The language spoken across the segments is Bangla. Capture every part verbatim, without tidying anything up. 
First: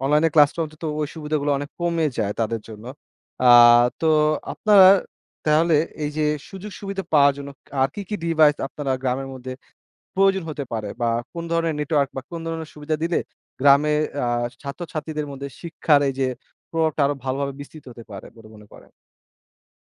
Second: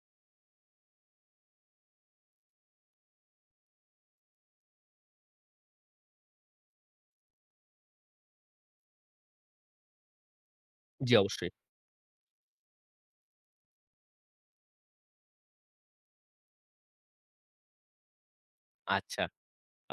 অনলাইন ক্লাসটা অন্তত ওই সুবিধাগুলো অনেক কমে যায় তাদের জন্য। আ তো আপনারা তাহলে এই যে, সুযোগ-সুবিধা পাওয়ার জন্য, আর কি, কি, ডিভাইস আপনারা গ্রামের মধ্যে প্রয়োজন হতে পারে, বা জ্বি, কোন অবশ্যই। ধরণের নেটওয়ার্ক বা কোন ধরনের সুবিধা দিলে গ্রামের আ ছাত্র-ছাত্রীদের মধ্যে শিক্ষার এই যে, প্রভাবটা আরো ভালোভাবে বিস্তৃত হতে পারে বলে মনে করেন? আচ্ছা।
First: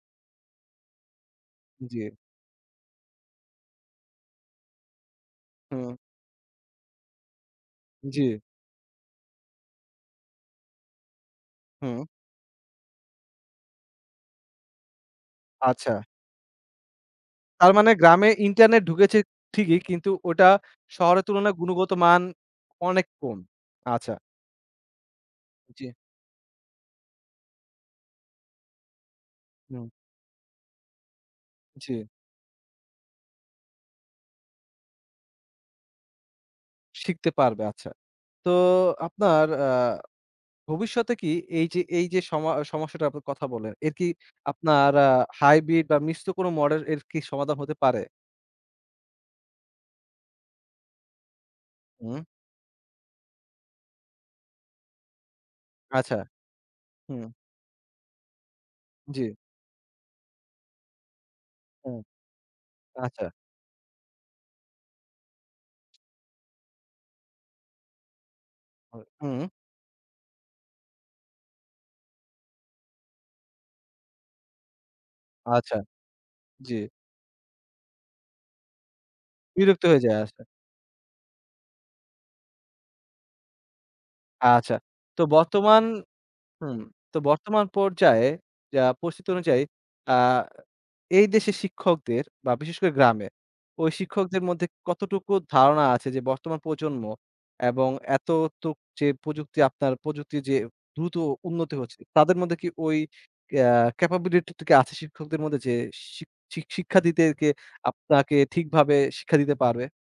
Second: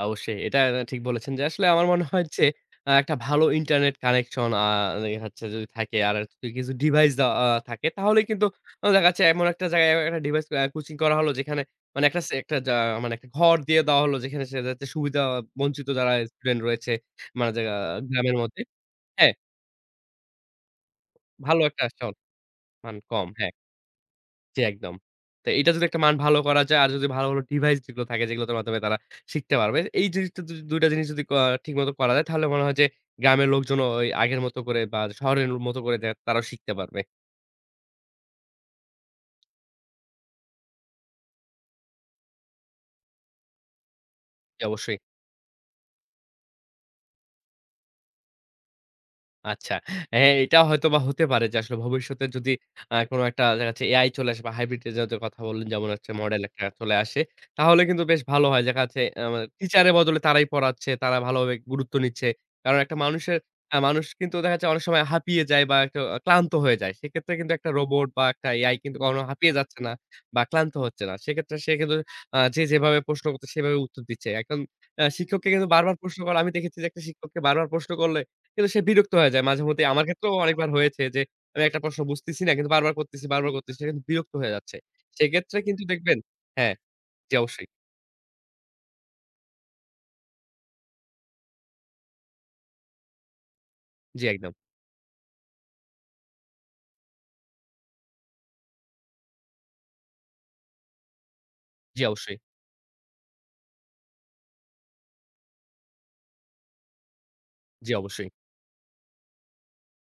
অবশ্যই এটা ঠিক বলেছেন, যে, আসলে আমার মনে জ্বি। হয় যে, আ একটা ভালো ইন্টারনেট কানেকশন আ ওই হচ্ছে যদি হুম। থাকে আর কিছু ডিভাইস দায়া থাকে, তাহলেই জ্বি। কিন্তু উ দেখা যাচ্ছে এমন একটা জায়গায় একটা ডিভাইস আ কোচিং করা হলো, যেখানে হুম। মানে একটা ছে একটা যা মানে একটা ঘর দিয়ে দেওয়া হলো যেখানে যাতে সুবিধা বঞ্চিত আচ্ছা। যারা স্টুডেন্ট রয়েছে, মানে তার জাগা মানে গ্রামে গ্রামের মধ্যে ইন্টারনেট ঢুকেছে হ্যাঁ। ঠিকই, কিন্তু ওটা শহরের তুলনায় ভালো একটা গুণগত [unintelligible] মান মান অনেক কম, কম। হ্যাঁ। আচ্ছা। জ্বী, একদম। তো এটা যদি জ্বী। একটা মান ভালো করা যায়, আর যদি ভালো, ভালো ডিভাইস যেগুলো থাকে, যেগুলো তার মাধ্যমে তারা শিখতে পারবে। হুম। এই জিনিসটা দ দুই টা জিনিস যদি ক ঠিক মতো জ্বী। করা যায়, তাহলে মনে হয় যে, গ্রামের লোকজনও ওই আগের মত করে বা শহরের মত করে দে তারাও শিখতে পারবে। শিখতে পারবে। আচ্ছা। তো আপনার আ ভবিষ্যতে কি এই যে এই যে সমা আ সমস্যাটা আপনি কথা বলেন, এর কি জি, আপনার অবশ্যই। আ হাইব্রিড, বা মিষ্ট কোন মডের এর কি সমাধান হতে পারে? আচ্ছা। এহ এটা হয়তো বা হতে পারে যে, আসলে হুম। ভবিষ্যতে যদি আ কোন একটা দেখা যাচ্ছে AI চলে আসে, বা হাইব্রিড জাতের কথা বললেন, যেমন হচ্ছে আচ্ছা। মডেল একটা চলে আসে হুম। তাহলে কিন্তু বেশ ভালো হয়। দেখাযাচ্ছে জ্বি। অ্যাম টিচার এর বদলে তারাই পড়াচ্ছে। তারা ভালোভাবে গুরুত্ব হুম। নিচ্ছে। কারণ একটা আচ্ছা। মানুষের, একটা মানুষ কিন্তু দেখা যাচ্ছে অনেক সময় হাঁপিয়ে যায়, বা একটু ক্লান্ত হয়ে যায়। সেক্ষেত্রে কিন্তু একটা রোবট, বা একটা AI কিন্তু হুম, কখনো হুম। হাঁপিয়ে যাচ্ছে না বা ক্লান্ত হচ্ছে না। সেক্ষেত্রে সে কিন্তু আ যে, যেভাবে প্রশ্ন করছে সেভাবে উত্তর দিচ্ছে। এখন অ্যা শিক্ষককে কিন্তু আচ্ছা। বারবার প্রশ্ন করে, আমি দেখেছি, জ্বি। যে, একটা শিক্ষককে বারবার প্রশ্ন করলে কিন্তু সে বিরক্ত হয়ে যায় বিরক্ত মাঝেমধ্যেই হয়ে আমার যায় ক্ষেত্রেও আচ্ছা। অনেকবার হয়েছে যে, আমি একটা প্রশ্ন বুঝতেছি না, কিন্তু বারবার করতেছি বারবার করতেছি কিন্তু বিরক্ত হয়ে আচ্ছা, যাচ্ছে। তো সেক্ষেত্রে কিন্তু বর্তমান দেখবেন হু, হ্যাঁ, তো জি, বর্তমান অবশ্যই। পর্যায়ে আ পরিস্থিতি অনুযায়ী আ এই দেশের শিক্ষকদের, বা বিশেষ করে গ্রামে। ওই জি, শিক্ষকদের একদম। মধ্যে কতটুকু ধারণা আছে, যে, বর্তমান প্রজন্ম এবং এততুক যে, প্রযুক্তি আপনার প্রযুক্তির যে, দ্রুত উন্নতি হচ্ছে, জি, তাদের অবশ্যই। মধ্যে কি ওই আ ক্যাপাবিলিটি টা কি আছে, শিক্ষকদের মধ্যে, যে, শি, শি শিক্ষা দিতে গিয়ে জি, অবশ্যই। আপনাকে ঠিকভাবে শিক্ষা দিতে পারবে?